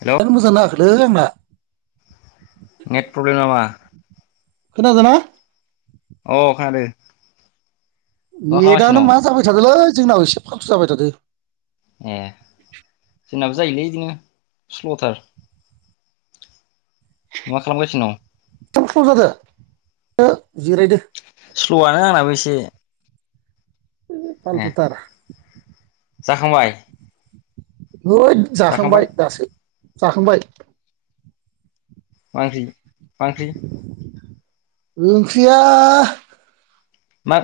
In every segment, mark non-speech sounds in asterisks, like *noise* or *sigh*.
Hello *unintelligible* लै आंना net problem नामा खोनादों ना अ खोनादो नेदानो मा जाबाय थादोलै जोंनाव एसे फालथु' जाबाय थादो ए जोंनाबो जायोलै इदिनो स्ल'थार मा खालामगासिनो दं *unintelligible* जिरायदो स्ल'आनो आंनाबो एसे ए फालथुथार जाखांबाय हैद जाखांबाय दासो जाखांबाय मा ओंख्रि मा ओंख्रि ओंख्रिया मा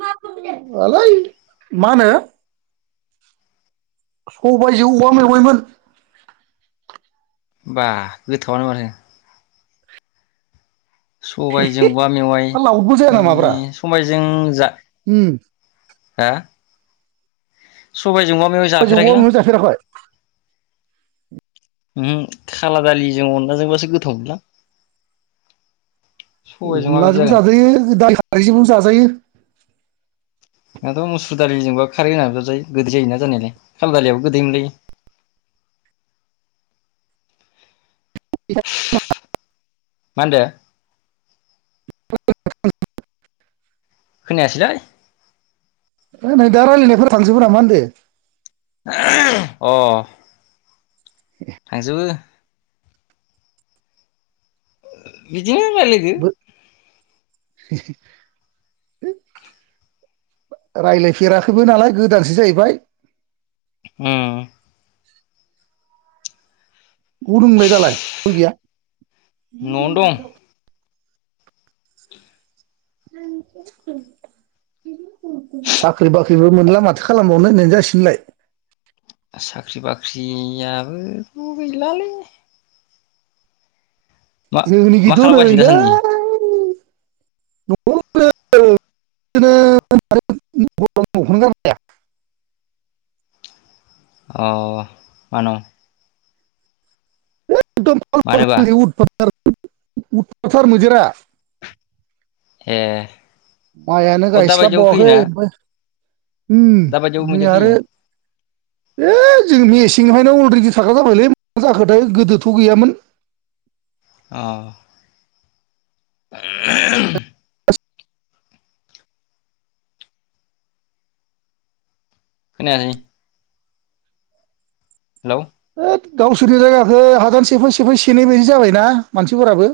मा होनो सबायजों औवा मेवायमोन बा गोथावआनो माथो सबायजों औवा मेवाइ लावदबो जाया नामाब्रा सबायजों जा उम हो? सबायजों सबाइजों औवा मेवाय जाफेराखै? उमहो खाला दालिजों अनलाजोंबासो गोथाव मोनोलां। अनलाजोंबो जाजायो। खारैजोंबाबो जा जायो। मुसुर दालिजोंबो खारै होनाबाबो जाजायो गोदै जायोना जानायालाय खाला दालियाबो गोदै मोनलायो। मा होनदो? *unintelligible* खोनायासैलै। नै दा रायज्लायनायफोरा थांजोबो नामा होनदों? अ थांजोबो बिदिनो रायज्लायदो। रायज्लायफेराखैबो नालाय गोदानसो जाहैबाय। उम अबाव दं नोंलाय दालाय *unintelligible* गैया? न'आवनो दं साख्रि बाख्रिबो मोनला माथो खालामबावनो होननायानो जासिगोनहोनलाय। साख्रि बाख्रियाबोथ गैलालै। मा मा जोंनिखैथ खालामगासिनो नैलै दासान्दि *unintelligible* अ मानो? *unintelligible* मानोबा *unintelligible* उथफाथ थार मैदेरा। ए माइयानो अ दाबायदियाव गायस्लाबबावाखै फैयोना ओमफ्राय उम दाबायदियाव नै मैदेर फैयो आरो ए जोंनि इस सिंहायनो अलरेडि थाग्रा जाबायलै मा जाखोथाय गोदोथ गैयामोन। अ खोनायासै। हेलौ है गावसोरनि जायगाखो हादान सेफाय सेफाय सेनाय बायदि जाबायना मानसिफोराबो।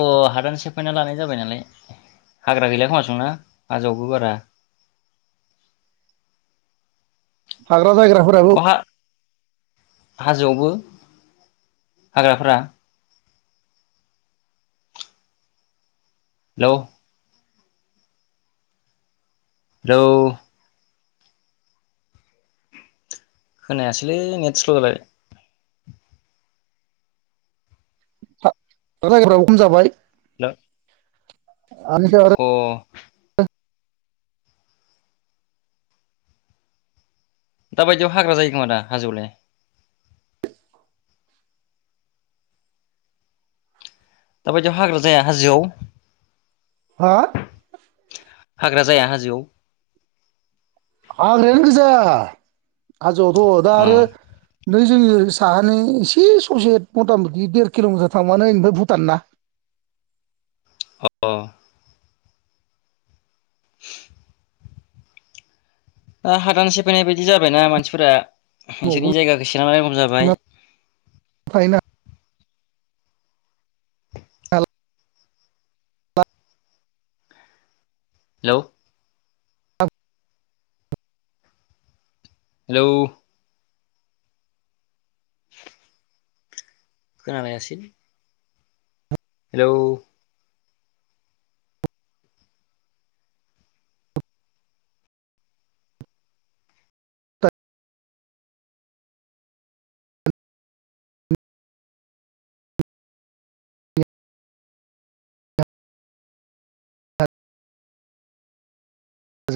अ हादान सेफायना लानाय जाबाय नालाय हाग्रा गैला खोमासांना हाजोआवबो बारा। फाल अहा हाजोआवबो हाग्राफोरा हेलौ हेलौ खोनायासैलै नेट स्ल जाबाय। दा जायगाफ्राबो खम जाबाय। *unintelligible* अ *unintelligible* दाबायदियाव हाग्रा जायो खोमा दा हाजोआवलाय दाबायदियाव हाग्रा जाया हाजोआव हा हाग्रा जाया हाजोआव हाग्रायानो गोजा हाजोआवथ' दा अ आरो नै जोंनि साहानि एसे ससे मथा मथि देर किल'मिटार थांबानो ओनिफ्राय भुटान ना अ *inaudible* दा हादान सेफानाय बायदि जाबायना मानसिफोरा न'आवबो नोंसोरनि जायगाखौ एसे नायनांगौ जाबाय थाहैनो हेलौ हेलौ *unintelligible* हेलौ